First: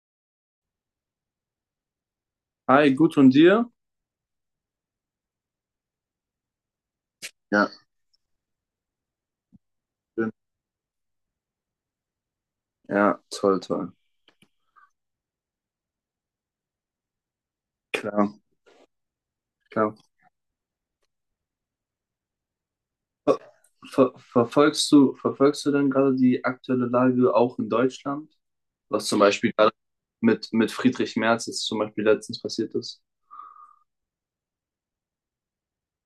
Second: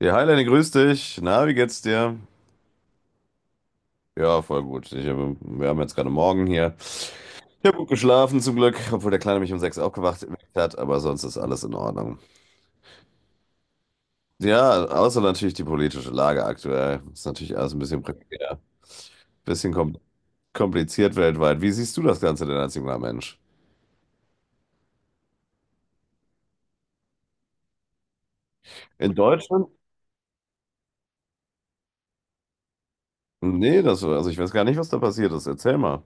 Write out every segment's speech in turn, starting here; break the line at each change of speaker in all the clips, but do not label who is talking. Ja, hi Lenny, grüß dich. Na, wie geht's dir?
Hi, gut und dir?
Ja, voll gut. Wir haben jetzt gerade Morgen hier. Ich
Ja,
habe gut geschlafen zum Glück, obwohl der Kleine mich um sechs aufgewacht
schön.
geweckt hat, aber sonst ist alles in Ordnung.
Ja, toll, toll.
Ja, außer natürlich die politische Lage aktuell. Ist natürlich alles ein bisschen
Klar,
prekär, bisschen
klar.
kompliziert weltweit. Wie siehst du das Ganze denn als junger
Ver
Mensch?
verfolgst du denn gerade die aktuelle Lage auch in Deutschland? Was
In
zum Beispiel
Deutschland?
gerade mit Friedrich Merz jetzt zum Beispiel letztens passiert ist?
Nee, also ich weiß gar nicht, was da passiert ist. Erzähl mal.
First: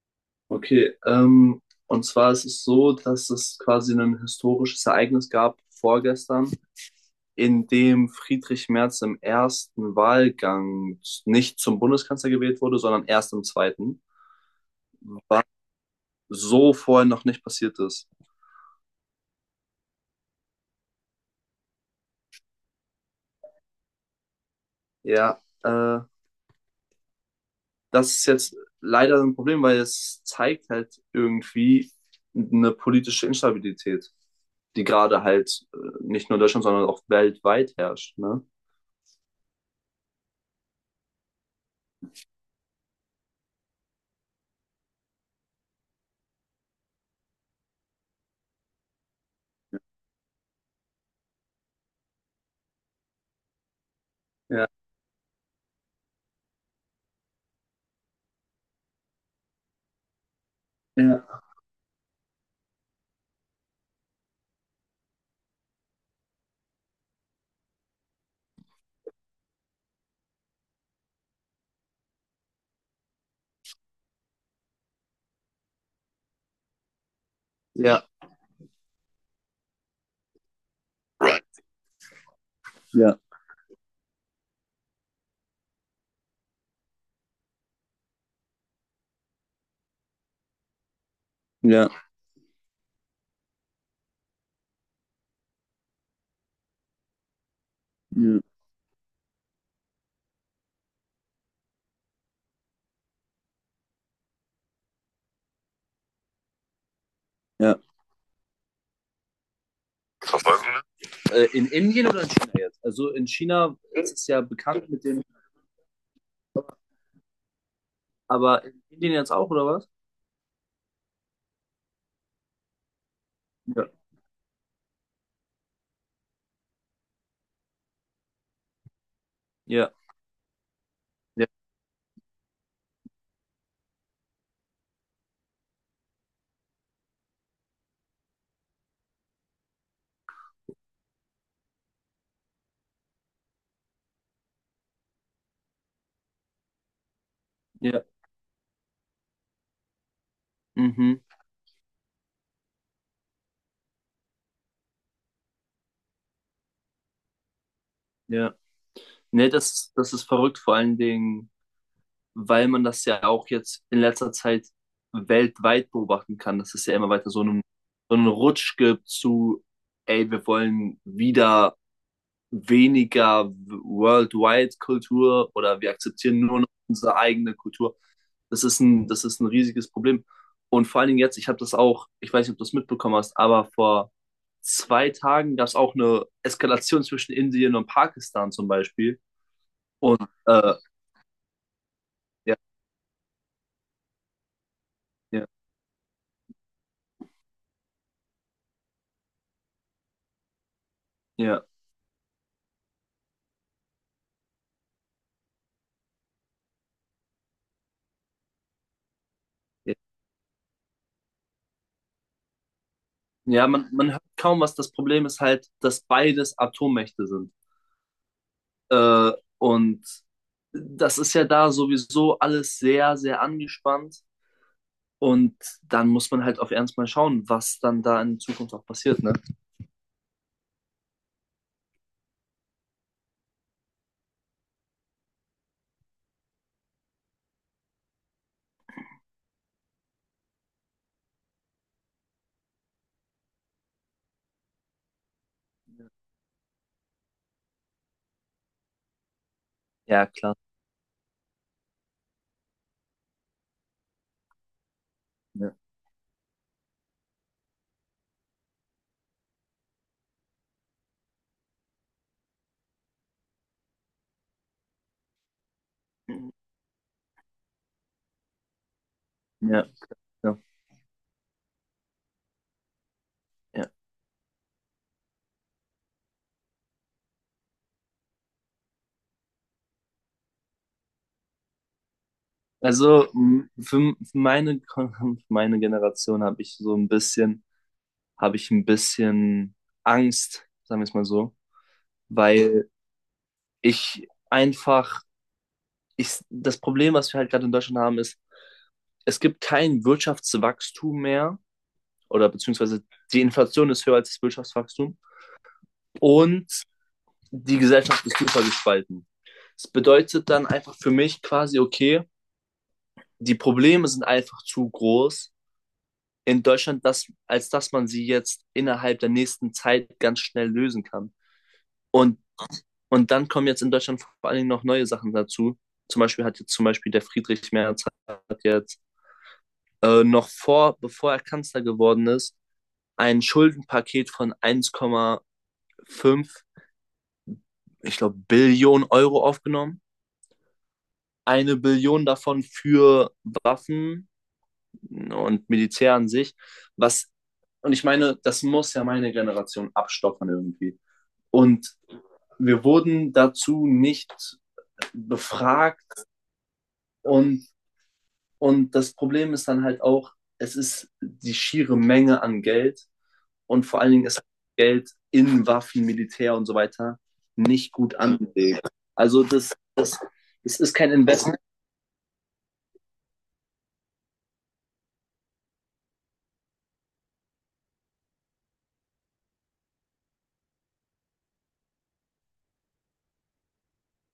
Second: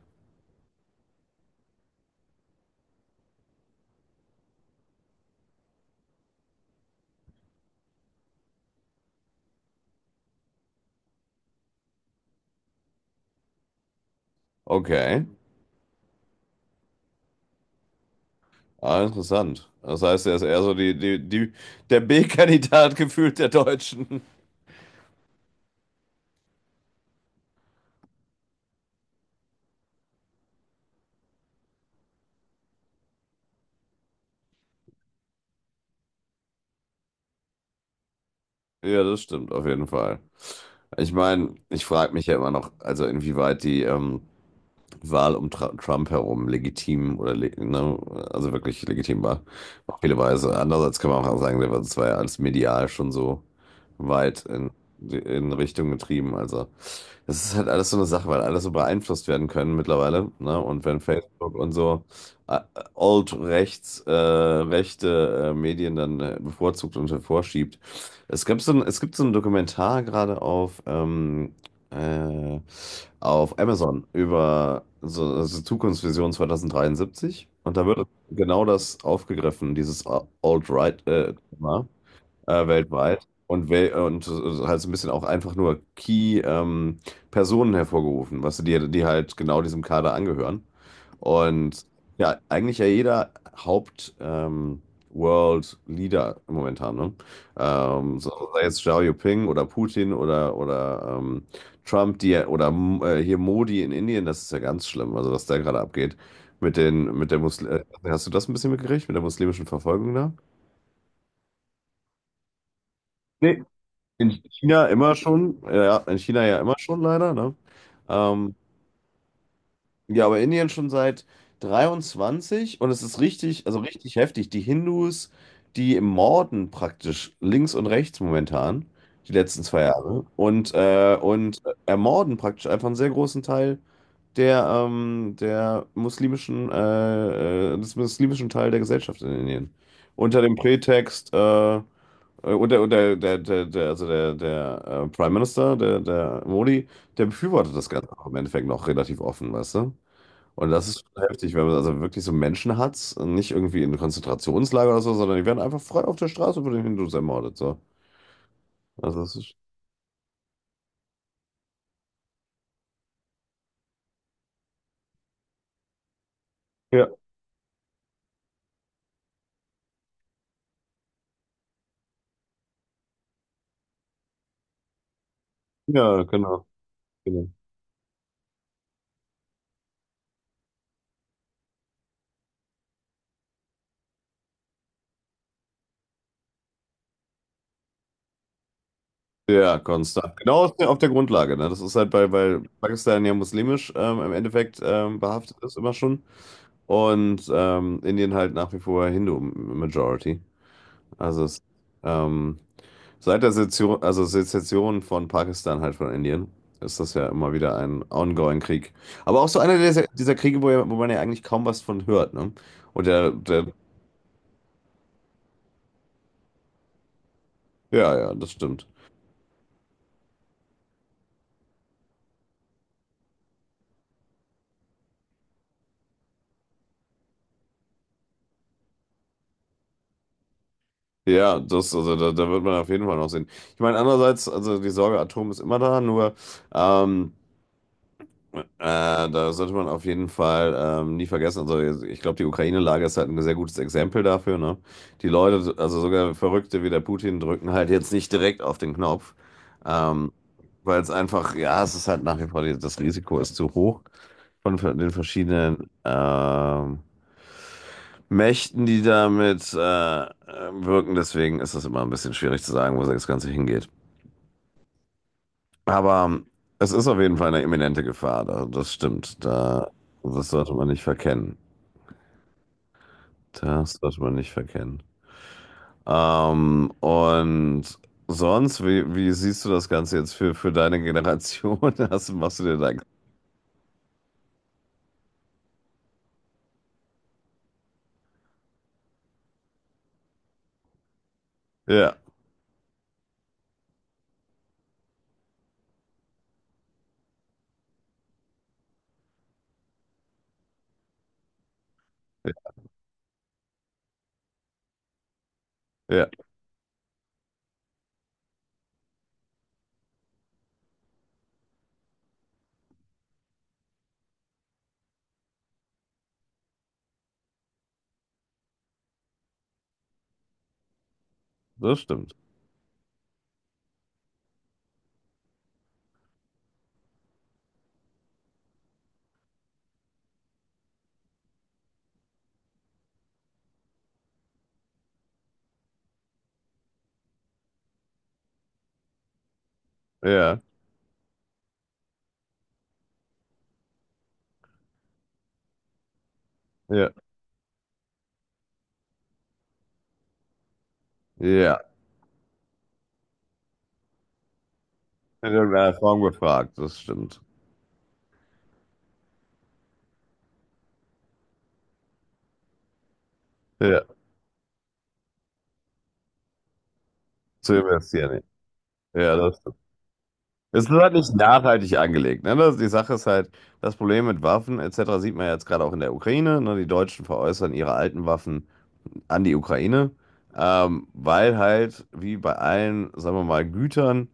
Okay, und zwar ist es so, dass es quasi ein historisches Ereignis gab vorgestern, in dem Friedrich Merz im ersten Wahlgang nicht zum Bundeskanzler gewählt wurde, sondern erst im zweiten.
Okay.
So vorher noch nicht passiert ist.
Ah, interessant. Das heißt, er ist eher so der B-Kandidat gefühlt der Deutschen.
Ja, das ist jetzt leider ein Problem, weil es zeigt halt irgendwie eine politische Instabilität, die gerade halt nicht nur in Deutschland, sondern auch weltweit herrscht. Ne?
Ja, das stimmt auf jeden Fall. Ich meine, ich frage mich ja immer noch, also inwieweit die Wahl um Tra Trump herum legitim oder le ne, also wirklich legitim war, auf viele Weise. Andererseits kann man auch sagen, das war ja alles medial schon so weit
Ja,
in Richtung getrieben. Also das ist halt alles so eine Sache, weil alles so beeinflusst werden können mittlerweile. Ne? Und wenn
ja,
Facebook und so äh, rechte Medien dann bevorzugt und hervorschiebt. Es gibt so ein Dokumentar gerade äh, auf Amazon über so, also Zukunftsvision 2073. Und da
ja,
wird genau das aufgegriffen, dieses Alt-Right-Thema
ja,
weltweit und halt so ein bisschen auch einfach nur Key-Personen hervorgerufen, was die halt genau diesem Kader angehören. Und
ja,
ja, eigentlich ja jeder World Leader momentan, ne? So,
ja.
sei jetzt Xiao Jinping oder Putin oder Trump, hier Modi in Indien. Das ist ja ganz schlimm, also was da gerade abgeht. Mit den, mit der Muslim,
Ja.
Hast du das ein bisschen mitgekriegt, mit der muslimischen Verfolgung da?
In Indien oder in China jetzt? Also in
Nee,
China ist es ja bekannt mit dem,
In China ja immer schon leider, ne? Ähm,
aber in Indien jetzt auch, oder was?
ja, aber Indien schon seit 23, und es ist richtig, also
Ja.
richtig heftig. Die Hindus, die morden praktisch links und rechts momentan, die letzten zwei
Ja,
Jahre und, äh,
ja,
und ermorden praktisch einfach einen sehr großen Teil des muslimischen Teil der Gesellschaft in Indien. Unter dem Prätext, äh, äh, unter der Prime Minister, der Modi, der befürwortet das
ja,
Ganze auch im Endeffekt noch relativ offen, weißt du? Und das ist
mhm,
schon heftig, wenn man also wirklich so Menschen hat, nicht irgendwie in Konzentrationslager oder so, sondern die werden einfach frei auf der Straße von den Hindus ermordet, so.
ja.
Also das
Ne,
ist,
das, das ist verrückt, vor allen Dingen weil man das ja auch jetzt in letzter Zeit weltweit beobachten kann, dass es ja
ja,
immer weiter so einen Rutsch gibt zu, ey, wir wollen wieder weniger worldwide Kultur oder wir
ja,
akzeptieren nur
genau.
noch unsere eigene Kultur. Das ist ein riesiges Problem. Und vor allen Dingen jetzt, ich habe das auch, ich weiß nicht, ob du das mitbekommen hast, aber vor 2 Tagen gab es auch eine Eskalation zwischen Indien und Pakistan zum Beispiel.
Ja,
Und
konstant. Genau
äh,
auf der Grundlage. Ne? Das ist halt,
ja,
weil Pakistan ja muslimisch im Endeffekt
ja,
behaftet ist, immer schon. Und Indien halt nach wie vor Hindu-Majority. Also
ja,
ähm, seit der Sezession, also Sezession von Pakistan halt von Indien, ist das ja immer wieder ein ongoing Krieg. Aber auch so einer
ja.
dieser Kriege, wo, ja, wo man ja eigentlich kaum was von hört. Ne? Und der,
Ja,
der,
man hört kaum was. Das Problem ist halt, dass beides Atommächte sind.
ja, ja, das stimmt.
Äh, und das ist ja da sowieso alles sehr, sehr angespannt. Und dann muss man halt auf Ernst mal schauen, was dann da in Zukunft auch passiert, ne?
Ja, also da wird man auf jeden Fall noch sehen. Ich meine, andererseits, also die Sorge Atom ist immer da, nur ähm, äh, da sollte man auf jeden Fall nie vergessen. Also ich glaube, die Ukraine-Lage ist halt ein sehr gutes Exempel dafür, ne? Die Leute, also sogar Verrückte wie der Putin, drücken halt jetzt nicht direkt auf den Knopf,
Ja,
ähm,
klar.
weil es ist halt nach wie vor, das Risiko ist zu hoch von den
Ja,
verschiedenen Mächten, die damit wirken. Deswegen ist es immer ein bisschen schwierig zu sagen, wo das Ganze hingeht. Aber
ja,
es ist auf jeden Fall eine imminente Gefahr. Da, das stimmt. Da, das
ja.
sollte man nicht verkennen.
Ja.
Das sollte man nicht verkennen. Und sonst, wie siehst du das Ganze jetzt für deine Generation? Machst du dir da...
Also für meine Generation habe ich ein bisschen Angst, sagen wir es mal so,
Ja,
weil ich einfach das Problem, was wir halt gerade in Deutschland haben, ist, es gibt kein Wirtschaftswachstum mehr, oder
ja,
beziehungsweise die Inflation ist höher als das Wirtschaftswachstum,
ja,
und die Gesellschaft ist super gespalten. Das bedeutet dann einfach für mich quasi, okay, die Probleme sind einfach zu groß in Deutschland, dass, als dass man sie jetzt innerhalb der nächsten Zeit ganz schnell lösen kann.
das stimmt.
Und, und dann kommen jetzt in Deutschland vor allen Dingen noch neue Sachen dazu. Zum Beispiel hat jetzt zum Beispiel der Friedrich Merz hat jetzt noch vor, bevor er Kanzler geworden ist, ein Schuldenpaket von 1,5, ich glaube, Billionen Euro aufgenommen.
Ja,
1 Billion davon für Waffen und Militär an sich.
ja,
Was, und ich meine, das muss ja meine Generation abstottern irgendwie.
ja.
Und wir wurden dazu nicht
In irgendeiner Form
befragt.
gefragt, das stimmt.
Und, und das Problem ist dann halt auch, es ist die schiere Menge an Geld, und vor
Ja,
allen Dingen ist Geld in Waffen, Militär und so weiter
zu
nicht gut
investieren.
angelegt.
Ja,
Also
das...
das
Es ist
ist
nur
kein
halt nicht
Investment.
nachhaltig angelegt. Ne? Die Sache ist halt, das Problem mit Waffen etc. sieht man ja jetzt gerade auch in der Ukraine. Ne? Die Deutschen veräußern ihre alten Waffen an die Ukraine, weil halt, wie bei allen, sagen wir mal, Gütern,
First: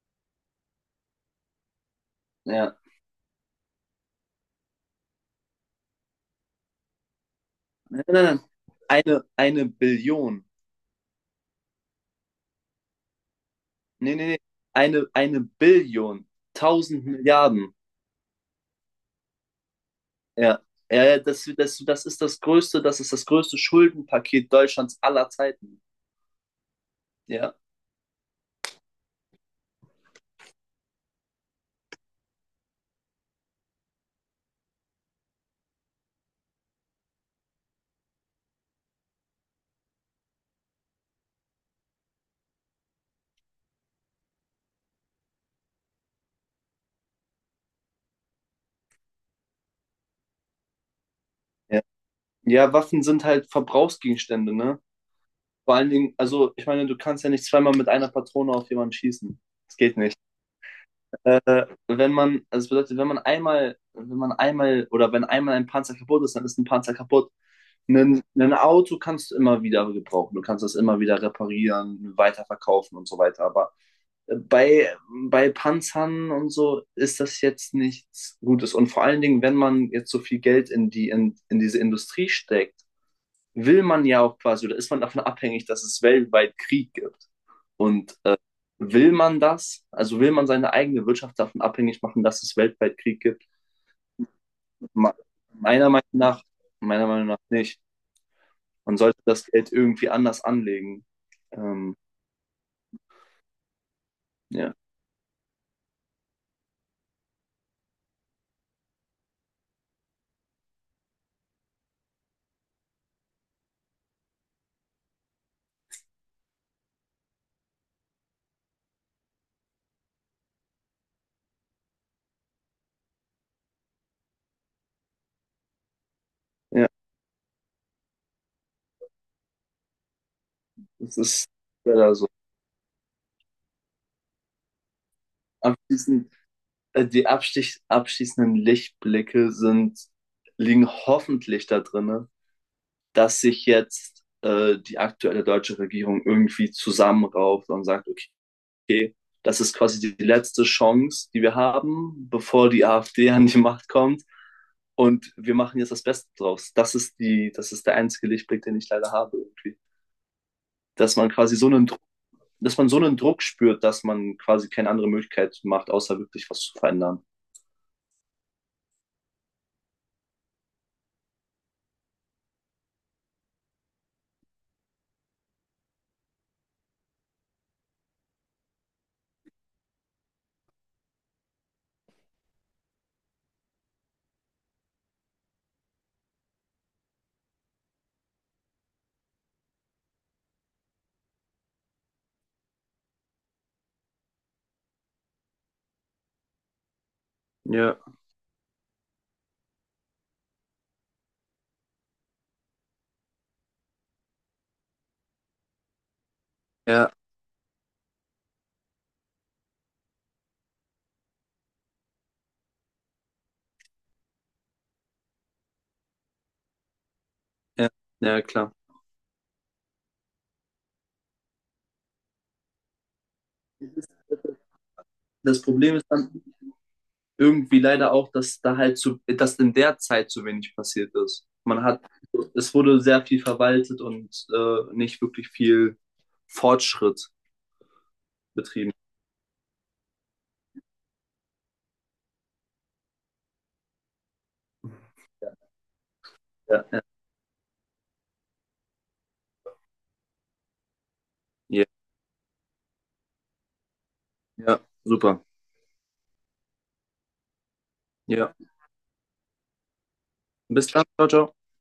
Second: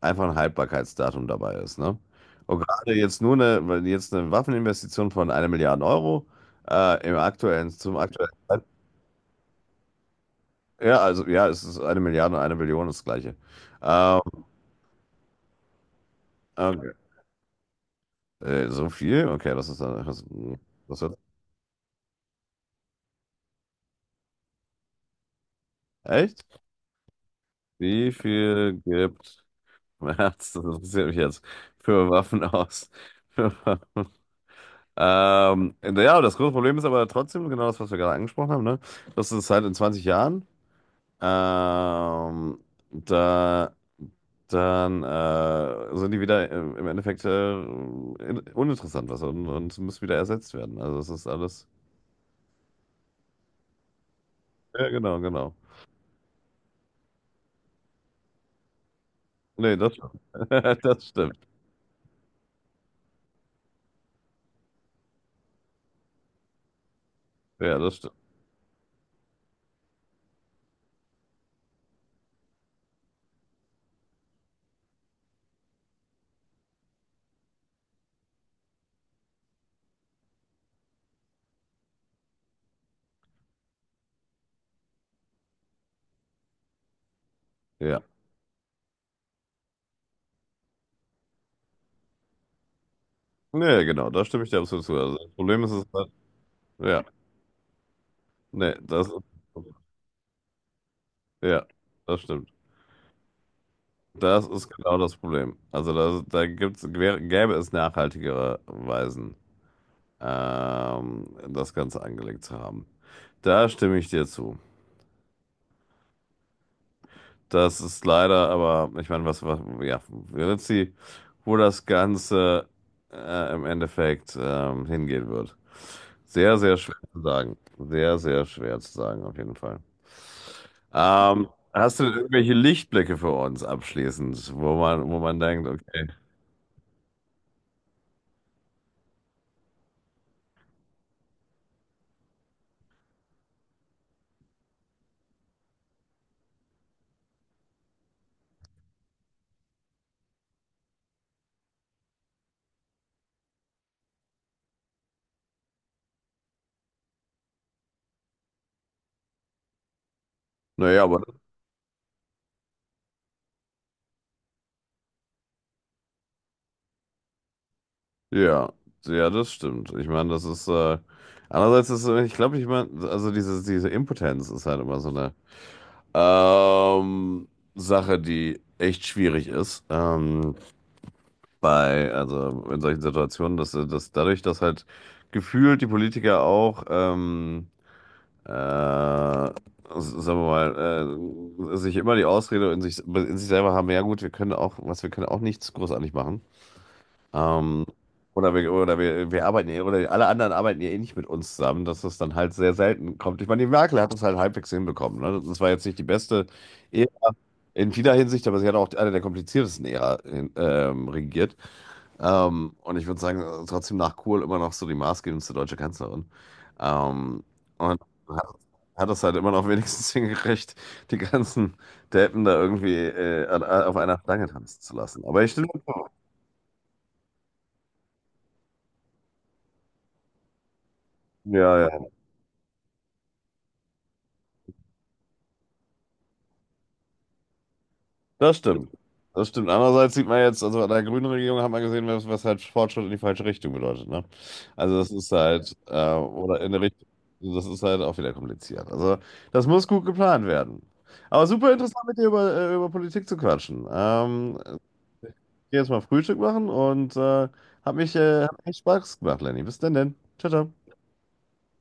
einfach ein Haltbarkeitsdatum dabei ist. Ne? Und
Ja.
gerade jetzt nur eine, weil jetzt eine Waffeninvestition von einer Milliarde Euro zum
Nein, nein,
aktuellen
nein.
Zeitpunkt.
Eine Billion.
Ja, also ja, es ist eine Milliarde, und eine Billion ist das Gleiche.
Nee,
Ähm,
nee, nee. Eine Billion.
okay.
Tausend Milliarden.
So viel? Okay, das ist dann. Das,
Ja.
das
Ja,
wird...
ja, das ist das größte Schuldenpaket Deutschlands aller Zeiten.
Echt?
Ja.
Wie viel gibt März, das interessiert mich jetzt, für Waffen aus? Für Waffen. Ja, das große Problem ist aber trotzdem genau das, was wir gerade angesprochen haben, ne? Das ist halt in 20 Jahren. Ähm, da, dann sind die wieder im Endeffekt uninteressant was, und müssen wieder ersetzt werden. Also es ist alles...
Ja, ja, Waffen sind halt Verbrauchsgegenstände, ne?
Ja, genau, genau.
Vor allen Dingen, also ich meine, du kannst ja nicht zweimal mit einer Patrone auf jemanden schießen.
Nee,
Das geht nicht.
das stimmt.
Wenn man, also das bedeutet, wenn man einmal oder wenn einmal ein Panzer kaputt ist, dann ist ein Panzer kaputt.
Ja, das stimmt.
Ein Auto kannst du immer wieder gebrauchen. Du kannst das immer wieder reparieren, weiterverkaufen und so weiter. Aber äh, bei, bei Panzern und so ist das jetzt nichts Gutes. Und vor allen Dingen, wenn man jetzt so viel Geld in diese Industrie steckt, will man ja auch quasi, oder ist man davon abhängig, dass es weltweit Krieg gibt.
Ja.
Und will man das? Also will man seine eigene Wirtschaft davon abhängig machen, dass es weltweit Krieg gibt?
Nee, genau, da stimme ich dir absolut zu.
Ma-
Also das Problem ist es
Meiner Meinung
halt,
nach,
ja,
meiner Meinung nach nicht.
nee,
Man
das ist,
sollte das Geld irgendwie anders anlegen.
ja,
Ähm,
das stimmt. Das ist
ja,
genau das Problem. Also da gäbe es nachhaltigere Weisen, das Ganze angelegt zu haben. Da stimme ich dir zu. Das ist leider, aber ich meine, ja, wird sie, wo das Ganze im Endeffekt hingehen wird. Sehr, sehr
ja,
schwer zu sagen. Sehr, sehr schwer zu sagen, auf jeden Fall.
das ist
Hast du denn
leider so.
irgendwelche Lichtblicke für uns abschließend, wo man, denkt, okay,
Abschließend, die abschließenden Lichtblicke sind, liegen hoffentlich da drinne, dass sich jetzt die aktuelle deutsche Regierung irgendwie zusammenrauft und sagt, okay, okay, das ist quasi die letzte Chance, die wir haben, bevor die AfD an die Macht kommt. Und wir machen jetzt das Beste draus. Das ist der einzige Lichtblick, den ich leider habe irgendwie.
naja,
Dass
aber
man quasi so einen Druck, dass man so einen Druck spürt, dass man quasi keine andere Möglichkeit macht, außer wirklich was zu verändern.
ja, ja, das stimmt. Ich meine, andererseits ist, ich glaube, ich meine, also diese Impotenz ist halt immer so eine ähm, Sache, die echt schwierig ist, also in solchen Situationen, dass, dadurch, dass halt gefühlt die Politiker auch sagen wir mal, sich immer die Ausrede in sich selber haben, ja gut, was wir können auch nichts großartig machen. Ähm,
Ja,
oder wir arbeiten ja, oder alle anderen arbeiten ja eh nicht mit uns zusammen, dass das dann halt sehr selten kommt. Ich meine, die Merkel hat das halt halbwegs hinbekommen. Ne? Das war jetzt nicht die beste Ära
ja,
in vieler Hinsicht, aber sie hat auch eine der kompliziertesten Ära regiert. Und ich würde sagen, trotzdem nach Kohl immer noch so die maßgebendste deutsche Kanzlerin. Ähm,
ja,
und
ja,
hat,
klar.
hat das halt immer noch wenigstens hingekriegt, die ganzen Deppen da irgendwie auf einer Stange tanzen zu lassen. Aber ich
Das
stimme,
Problem ist dann, irgendwie leider auch, dass in der Zeit zu wenig passiert ist.
ja,
Man hat,
ja.
es wurde sehr viel verwaltet und nicht wirklich viel Fortschritt
Das stimmt.
betrieben.
Das stimmt. Andererseits sieht man jetzt, also an der grünen Regierung hat man gesehen, was, halt Fortschritt in die falsche Richtung bedeutet. Ne? Also das ist
Ja,
halt, oder in der
ja,
Richtung, also das ist halt auch wieder kompliziert. Also das muss gut geplant werden. Aber super
ja,
interessant, mit dir über Politik zu quatschen. Ähm,
ja, super.
ich geh jetzt mal Frühstück machen, und hat
Ja,
echt Spaß gemacht, Lenny. Bis denn. Ciao,
bis
ciao.
dann, ciao, ciao.